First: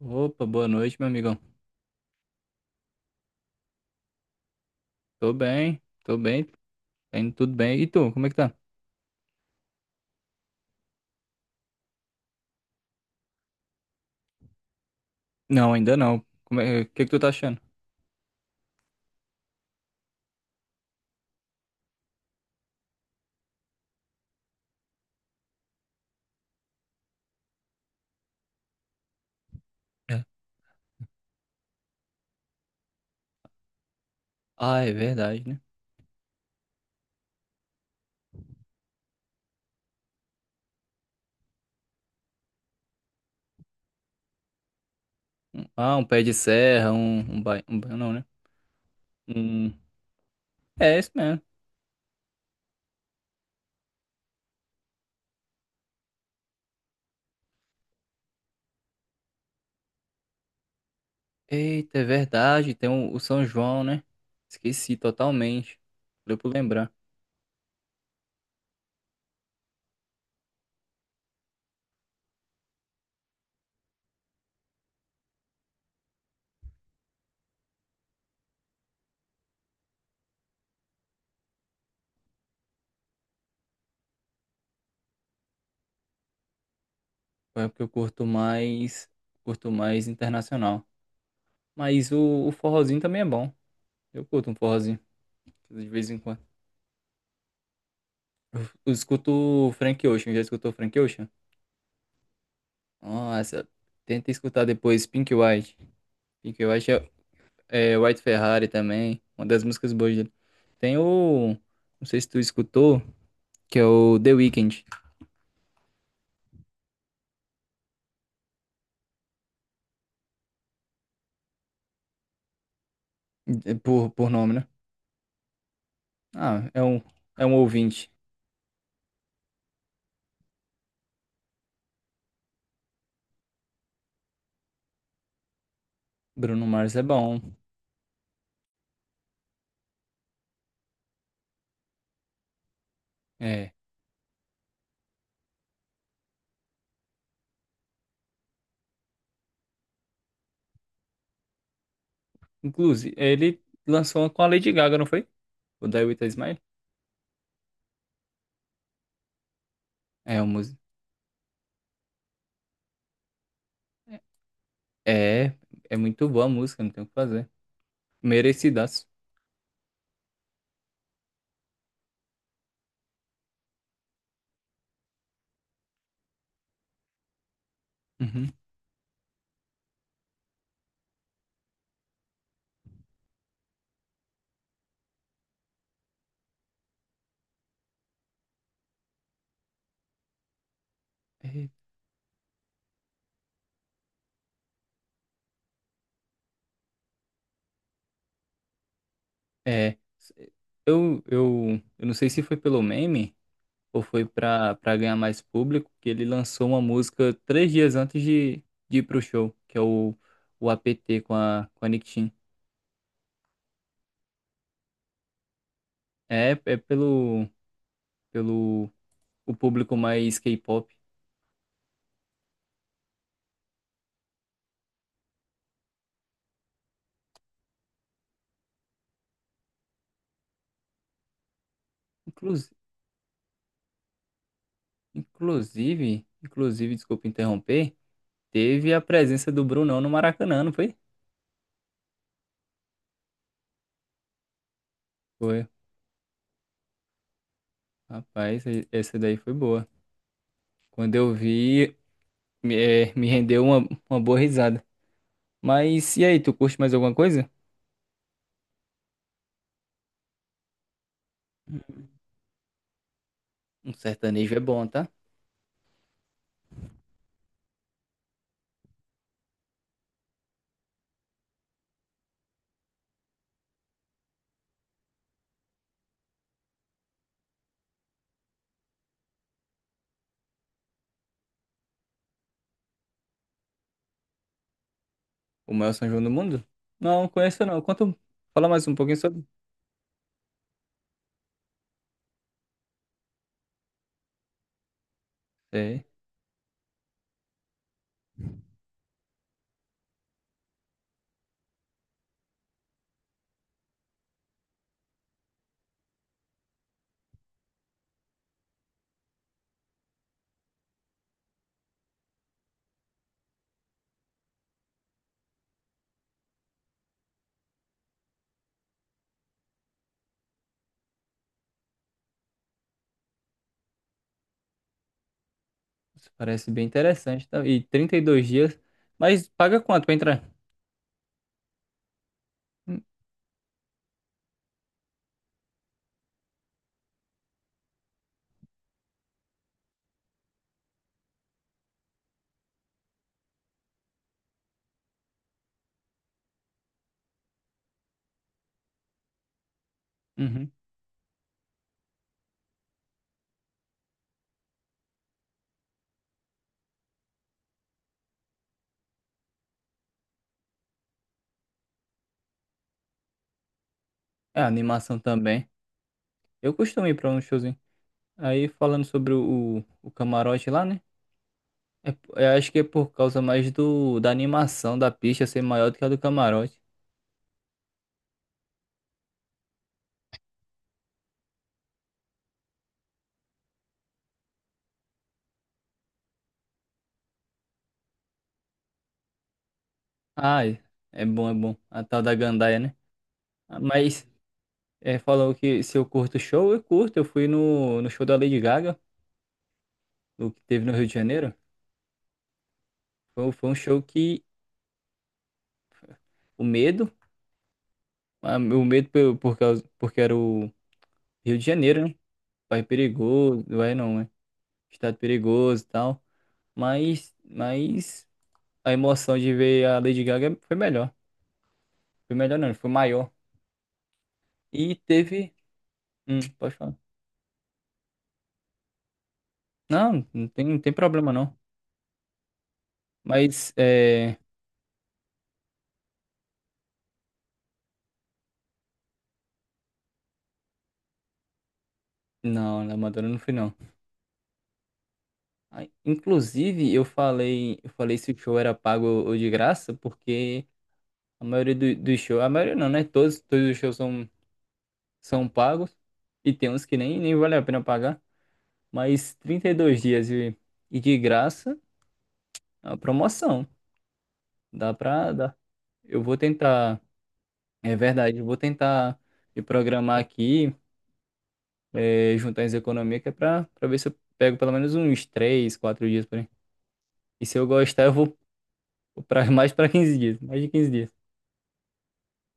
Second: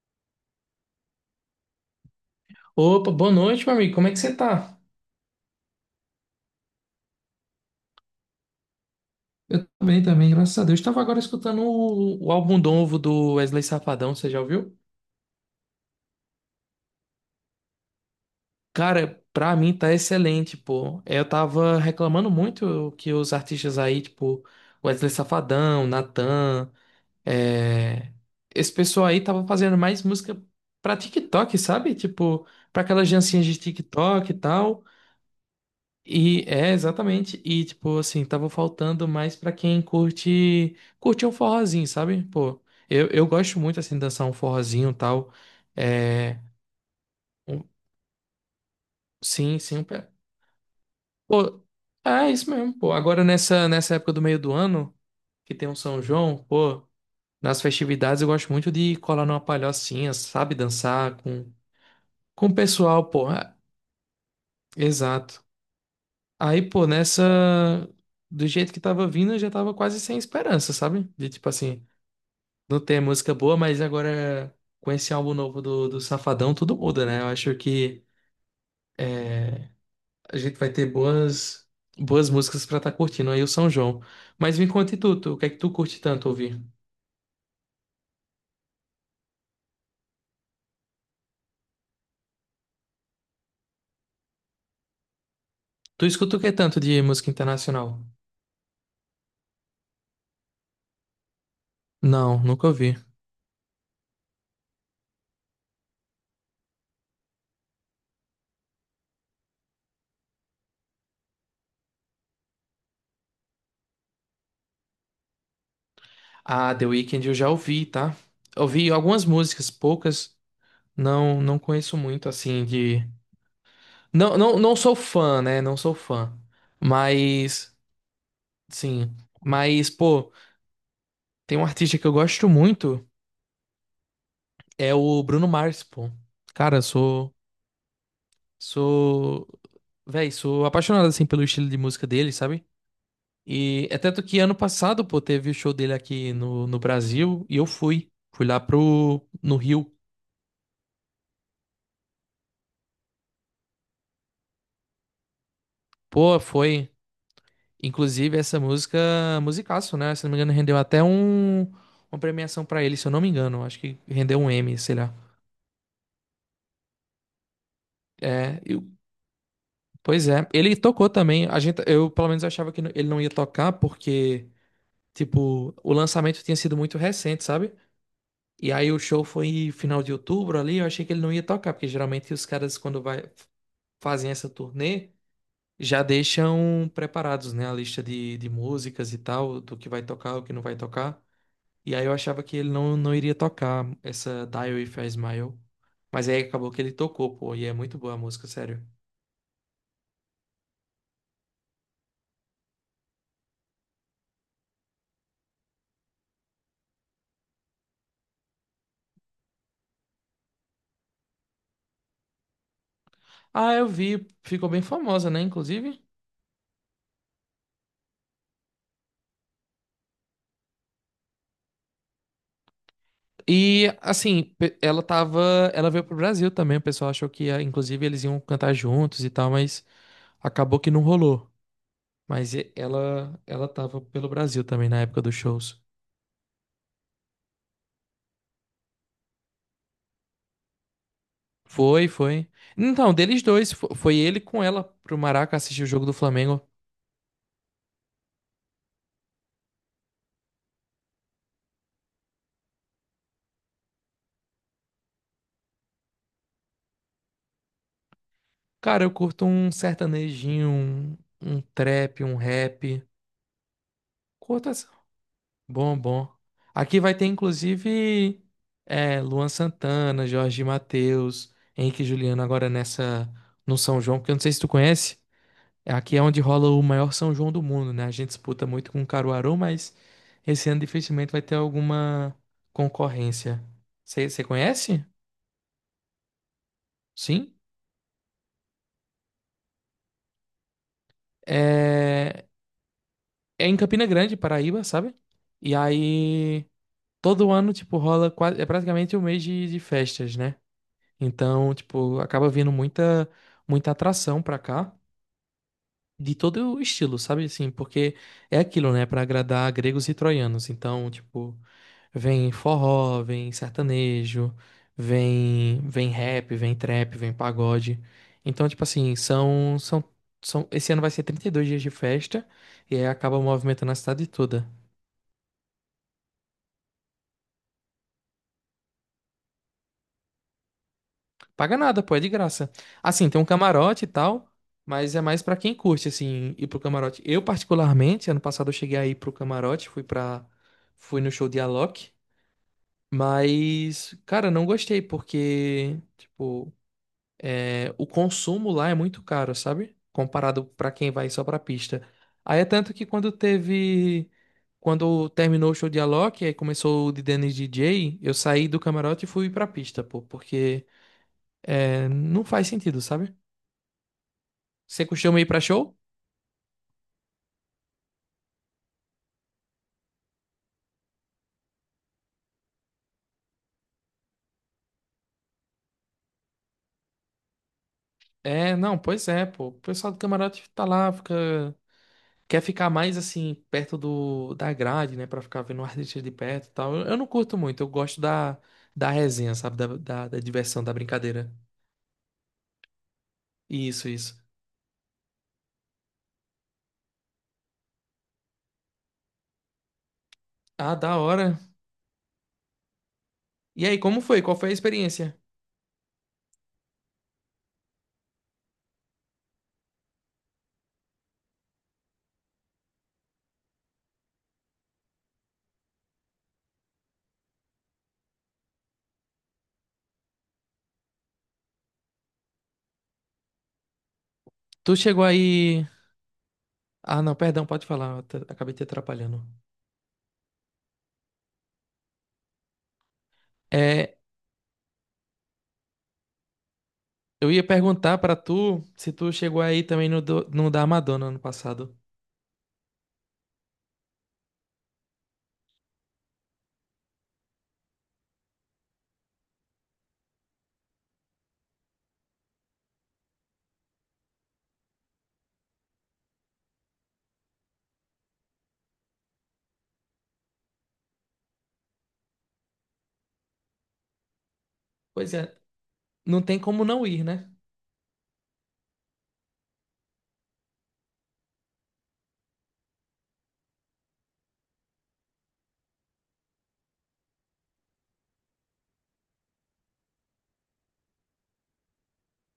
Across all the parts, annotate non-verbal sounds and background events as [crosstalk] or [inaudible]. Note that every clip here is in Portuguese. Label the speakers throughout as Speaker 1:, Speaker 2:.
Speaker 1: Opa, boa noite, meu amigão.
Speaker 2: Opa, boa noite, meu amigo. Como é que você tá?
Speaker 1: Tô bem, tá indo tudo bem. E tu, como é que tá?
Speaker 2: Eu tô bem também, graças a Deus. Estava agora escutando o álbum novo do Wesley Safadão, você já ouviu?
Speaker 1: Não, ainda não. Como é, o que que tu tá achando?
Speaker 2: Cara, pra mim tá excelente, pô. Eu tava reclamando muito que os artistas aí, tipo, Wesley Safadão, Natan, é... esse pessoal aí tava fazendo mais
Speaker 1: É.
Speaker 2: música pra TikTok, sabe? Tipo, pra aquelas dancinhas de TikTok e
Speaker 1: Ah,
Speaker 2: tal.
Speaker 1: é verdade, né?
Speaker 2: E é exatamente, e tipo assim, tava faltando mais pra quem curte um forrozinho, sabe? Pô, eu gosto muito assim de dançar um forrozinho e tal.
Speaker 1: Um pé de
Speaker 2: É,
Speaker 1: serra, um bairro,
Speaker 2: um-
Speaker 1: um bairro não, né?
Speaker 2: sim,
Speaker 1: Um...
Speaker 2: sim, um pé.
Speaker 1: É, isso mesmo.
Speaker 2: Pô, é isso mesmo, pô. Agora nessa época do meio do ano, que tem um São João, pô, nas festividades eu gosto muito de colar numa palhocinha, sabe, dançar
Speaker 1: Eita, é
Speaker 2: com o
Speaker 1: verdade, tem
Speaker 2: pessoal,
Speaker 1: o
Speaker 2: pô.
Speaker 1: São
Speaker 2: É,
Speaker 1: João, né? Esqueci
Speaker 2: exato.
Speaker 1: totalmente. Deu pra
Speaker 2: Aí, pô,
Speaker 1: lembrar.
Speaker 2: nessa do jeito que tava vindo, eu já tava quase sem esperança, sabe? De tipo assim, não tem música boa, mas agora com esse álbum novo do Safadão, tudo muda, né? Eu acho que é, a gente vai ter boas músicas pra estar curtindo aí o São João. Mas me conta e tu, o que é que tu curte tanto ouvir?
Speaker 1: É porque eu curto mais internacional. Mas o forrozinho também é bom. Eu curto um forrozinho, de
Speaker 2: Tu
Speaker 1: vez em quando.
Speaker 2: escuta o que tanto de música internacional?
Speaker 1: Eu escuto Frank Ocean, já escutou Frank Ocean?
Speaker 2: Não, nunca ouvi.
Speaker 1: Nossa, tenta escutar depois Pink White. Pink White é White Ferrari também, uma das músicas boas dele. Tem o, não sei se tu escutou, que é o The Weeknd,
Speaker 2: Ah, The Weeknd eu já ouvi, tá? Ouvi algumas músicas, poucas. Não, não conheço muito, assim, de...
Speaker 1: por
Speaker 2: Não,
Speaker 1: nome,
Speaker 2: não,
Speaker 1: né?
Speaker 2: não sou fã, né? Não sou fã.
Speaker 1: Ah, é um
Speaker 2: Mas,
Speaker 1: ouvinte.
Speaker 2: sim. Mas, pô... Tem um artista que eu gosto muito, é o Bruno Mars, pô.
Speaker 1: Bruno
Speaker 2: Cara, eu
Speaker 1: Mars é
Speaker 2: sou,
Speaker 1: bom.
Speaker 2: sou, véi, sou apaixonado assim pelo estilo de música dele, sabe?
Speaker 1: É,
Speaker 2: E é tanto que ano passado, pô, teve o show dele aqui no Brasil e eu fui, fui lá pro no Rio.
Speaker 1: inclusive, ele lançou uma com a Lady Gaga, não foi? O Die With a
Speaker 2: Pô,
Speaker 1: Smile?
Speaker 2: foi, inclusive essa música, musicaço, né? Se não me
Speaker 1: É, uma
Speaker 2: engano,
Speaker 1: música.
Speaker 2: rendeu até uma premiação pra ele, se eu não me engano, acho que rendeu um M, sei lá.
Speaker 1: É, é muito boa a música, não tem o que fazer.
Speaker 2: É, eu-
Speaker 1: Merecidaço.
Speaker 2: pois é, ele tocou também. A gente, eu pelo menos achava que ele não ia tocar porque tipo, o lançamento tinha sido muito recente, sabe?
Speaker 1: Uhum.
Speaker 2: E aí o show foi final de outubro ali, eu achei que ele não ia tocar, porque geralmente os caras, quando vai, fazem essa turnê, já deixam preparados, né? A lista de músicas e tal, do que vai tocar, o que não vai tocar.
Speaker 1: É,
Speaker 2: E aí eu achava que ele não iria tocar essa Dial If I Smile. Mas aí acabou que ele tocou, pô, e é muito boa a música, sério.
Speaker 1: é, eu não sei se foi pelo meme, ou foi pra para ganhar mais público, que ele lançou uma música 3 dias antes de ir pro show, que é o APT com a Nick Chin.
Speaker 2: Ah, eu vi, ficou bem famosa, né, inclusive?
Speaker 1: É, pelo o público mais K-pop.
Speaker 2: E assim, ela veio pro Brasil também, o pessoal achou que ia, inclusive eles iam cantar juntos e tal, mas acabou que não rolou. Mas
Speaker 1: Inclus-
Speaker 2: ela tava pelo Brasil também na época dos shows.
Speaker 1: inclusive, desculpa interromper, teve a presença do Brunão no Maracanã, não foi?
Speaker 2: Foi, foi. Então, deles dois, foi ele com ela pro Maraca
Speaker 1: Foi.
Speaker 2: assistir o jogo do Flamengo.
Speaker 1: Rapaz, essa daí foi boa. Quando eu vi, me rendeu uma boa risada. Mas e aí, tu curte mais alguma coisa?
Speaker 2: Cara, eu curto um sertanejinho, um trap, um rap.
Speaker 1: Um sertanejo é
Speaker 2: Curto
Speaker 1: bom, tá?
Speaker 2: bom, bom. Aqui vai ter, inclusive, é, Luan Santana, Jorge Mateus, Henrique e Juliano agora nessa no São João, porque eu não sei se tu conhece, aqui é onde rola o maior São João do mundo, né? A gente disputa muito com Caruaru, mas esse ano dificilmente vai ter alguma concorrência. Você conhece?
Speaker 1: O maior São João do mundo? Não,
Speaker 2: Sim.
Speaker 1: conheço não. Quanto... Fala mais um pouquinho sobre.
Speaker 2: É, é em Campina Grande, Paraíba, sabe? E
Speaker 1: É,
Speaker 2: aí todo ano, tipo, rola quase... é praticamente um mês de festas, né? Então, tipo, acaba vindo muita atração pra cá, de todo o estilo, sabe? Assim, porque é aquilo, né? Pra agradar gregos e troianos. Então, tipo, vem forró, vem sertanejo, vem rap, vem trap, vem pagode. Então, tipo assim, são, esse ano vai ser 32 dias de festa e aí acaba movimentando a cidade toda.
Speaker 1: isso parece bem interessante. Tá? E 32 dias. Mas paga quanto pra entrar?
Speaker 2: Paga nada, pô, é de graça.
Speaker 1: Hum.
Speaker 2: Assim, tem um camarote e tal, mas é mais pra quem curte, assim, ir pro camarote. Eu, particularmente, ano passado eu cheguei aí pro camarote, fui pra. Fui no show de Alok, mas, cara, não gostei, porque, tipo, é, o consumo lá é muito caro, sabe? Comparado
Speaker 1: Uhum.
Speaker 2: pra quem vai só pra pista. Aí é tanto que quando teve. Quando terminou o show de Alok, aí começou o de Dennis DJ, eu saí do camarote e fui pra pista, pô, porque. É, não faz sentido, sabe?
Speaker 1: É,
Speaker 2: Você
Speaker 1: animação
Speaker 2: costuma ir pra
Speaker 1: também.
Speaker 2: show?
Speaker 1: Eu costumo ir pra um showzinho. Aí falando sobre o camarote lá, né? É, eu acho que é por causa mais do da animação da pista ser maior do que a do camarote.
Speaker 2: É, não, pois é, pô. O pessoal do camarote tá lá, fica... Quer ficar mais, assim, perto da grade, né? Pra ficar vendo o artista de perto e tal. Eu não curto muito, eu gosto da, da resenha, sabe? Da
Speaker 1: Ah, é
Speaker 2: diversão, da
Speaker 1: é bom,
Speaker 2: brincadeira.
Speaker 1: é bom. A tal da gandaia, né? Ah,
Speaker 2: Isso,
Speaker 1: mas
Speaker 2: isso.
Speaker 1: é, falou que se eu curto show, eu curto. Eu fui no show da Lady Gaga, o que teve no
Speaker 2: Ah,
Speaker 1: Rio de
Speaker 2: da
Speaker 1: Janeiro.
Speaker 2: hora.
Speaker 1: Foi um
Speaker 2: E aí,
Speaker 1: show
Speaker 2: como
Speaker 1: que
Speaker 2: foi? Qual foi a experiência?
Speaker 1: o medo, o medo por causa, porque era o Rio de Janeiro, né? Bairro perigoso, vai não, né? Estado perigoso e tal. Mas a emoção de ver a Lady Gaga foi melhor. Foi melhor não, foi maior. E
Speaker 2: Tu chegou
Speaker 1: teve.
Speaker 2: aí.
Speaker 1: Pode falar.
Speaker 2: Ah, não, perdão, pode falar. Acabei te atrapalhando.
Speaker 1: Não, não tem problema não. Mas
Speaker 2: É,
Speaker 1: é.
Speaker 2: eu ia perguntar pra tu se tu chegou aí também no da Madonna ano passado.
Speaker 1: Não, na Madonna não fui não. Ah, inclusive, eu falei se o show era pago ou de graça, porque a maioria dos shows, a maioria não, né? Todos os shows são pagos e tem uns que nem vale a pena pagar, mas 32 dias e de graça, é uma promoção. Dá pra
Speaker 2: Pois
Speaker 1: dar.
Speaker 2: é,
Speaker 1: Eu vou
Speaker 2: não tem como
Speaker 1: tentar,
Speaker 2: não ir, né?
Speaker 1: é verdade, eu vou tentar me programar aqui, é, juntar as economias, que é pra ver se eu pego pelo menos uns 3, 4 dias por aí. E se eu gostar, eu vou pra, [laughs] mais pra 15 dias, mais de 15 dias.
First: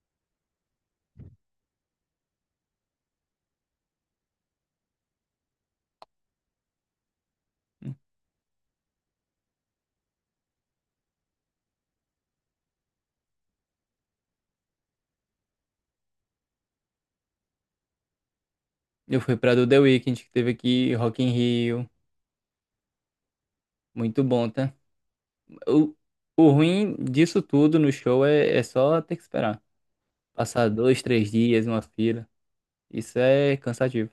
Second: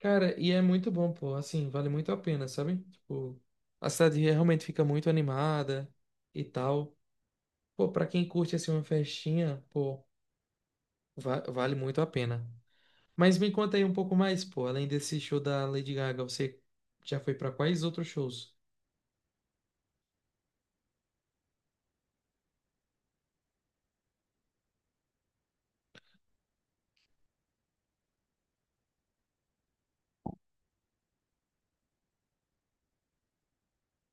Speaker 2: Cara, e é muito bom, pô. Assim, vale muito a pena, sabe? Tipo, a cidade realmente fica muito animada e tal. Pô, pra quem curte assim uma festinha, pô, vale muito a pena. Mas me conta aí um pouco mais, pô. Além desse show da Lady Gaga, você já foi pra quais outros shows?
Speaker 1: Eu fui pra do The Weeknd, que teve aqui Rock in Rio, muito bom, tá? O, o ruim disso tudo no show é só ter que esperar. Passar 2, 3 dias numa fila. Isso é cansativo.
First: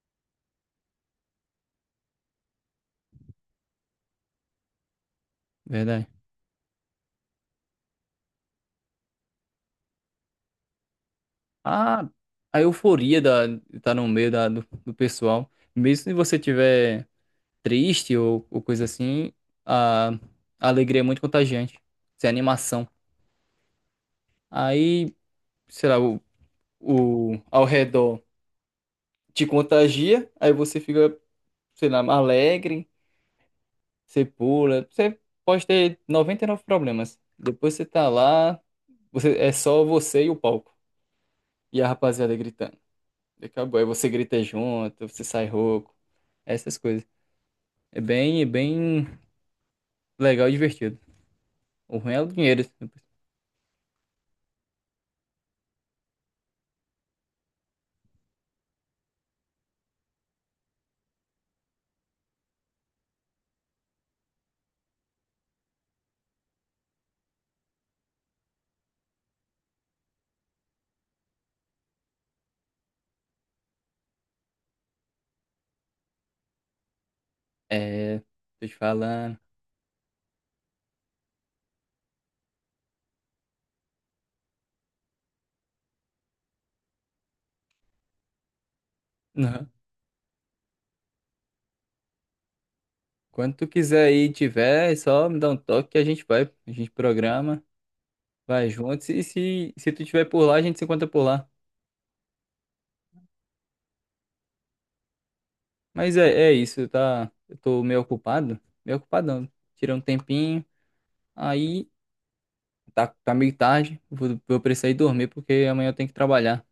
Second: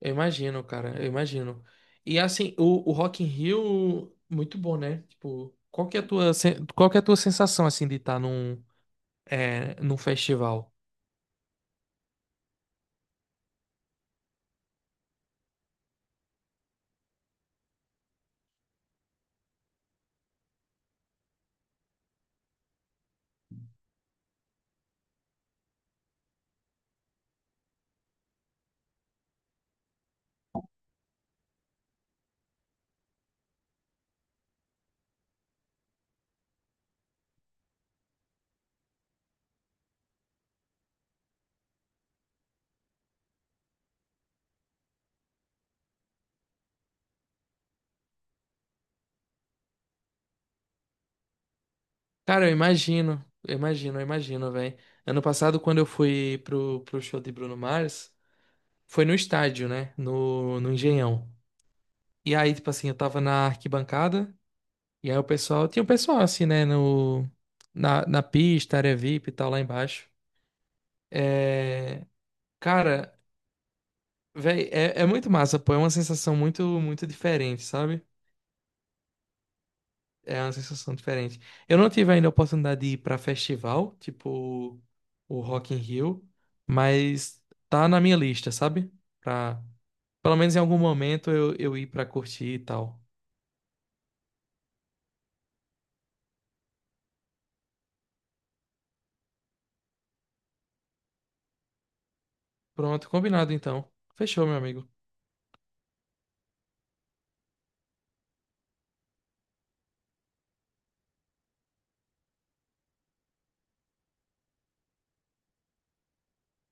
Speaker 2: Eu imagino, cara, eu imagino. E assim, o Rock in Rio, muito bom, né? Tipo, qual que é
Speaker 1: Verdade.
Speaker 2: a qual que é a tua sensação, assim, de estar num, é, num festival?
Speaker 1: A, a euforia da, de tá no meio da, do pessoal. Mesmo se você tiver triste ou coisa assim, a alegria é muito contagiante. Isso é animação. Aí, sei lá, ao redor te contagia, aí você fica, sei lá, alegre, você pula. Você pode ter 99 problemas. Depois você tá lá, você, é só você e o palco. E a rapaziada gritando. E acabou. Aí você grita junto, você sai rouco, essas coisas. É bem legal e divertido. O ruim é o
Speaker 2: Cara, eu
Speaker 1: dinheiro.
Speaker 2: imagino, eu imagino, eu imagino, velho. Ano passado, quando eu fui pro show de Bruno Mars, foi no estádio, né? No, no Engenhão. E aí, tipo assim, eu tava na arquibancada, e aí tinha o pessoal assim, né, no, na, na pista, área VIP e tal, lá embaixo. É, cara, velho, é, é muito massa, pô, é uma sensação muito, muito diferente, sabe?
Speaker 1: É, tô te falando.
Speaker 2: É uma sensação diferente. Eu não tive ainda a oportunidade de ir pra festival, tipo o Rock in Rio, mas tá na minha lista, sabe? Pra,
Speaker 1: Não.
Speaker 2: pelo menos em algum momento eu ir pra curtir e tal.
Speaker 1: Quando tu quiser ir e tiver, é só me dá um toque que a gente vai. A gente programa, vai junto. E se tu tiver por lá, a gente se encontra por lá.
Speaker 2: Pronto, combinado então. Fechou, meu amigo.
Speaker 1: Mas é isso, tá? Eu tô meio ocupado. Meio ocupadão. Tirei um tempinho. Aí tá meio tarde. Vou precisar ir dormir porque amanhã eu tenho que trabalhar.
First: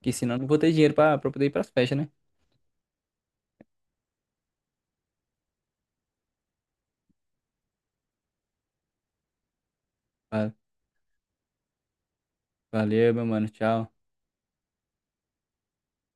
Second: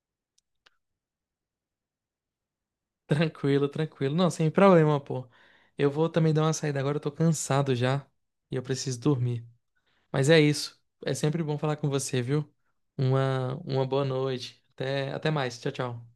Speaker 1: Que senão eu não vou ter dinheiro pra poder ir pras festas, né?
Speaker 2: Tranquilo, tranquilo. Não, sem problema, pô. Eu vou também dar uma saída agora, eu tô cansado já e eu preciso dormir. Mas é
Speaker 1: Va-
Speaker 2: isso. É sempre bom falar com você, viu?
Speaker 1: Valeu, meu mano.
Speaker 2: Uma
Speaker 1: Tchau.
Speaker 2: boa noite. Até mais. Tchau, tchau.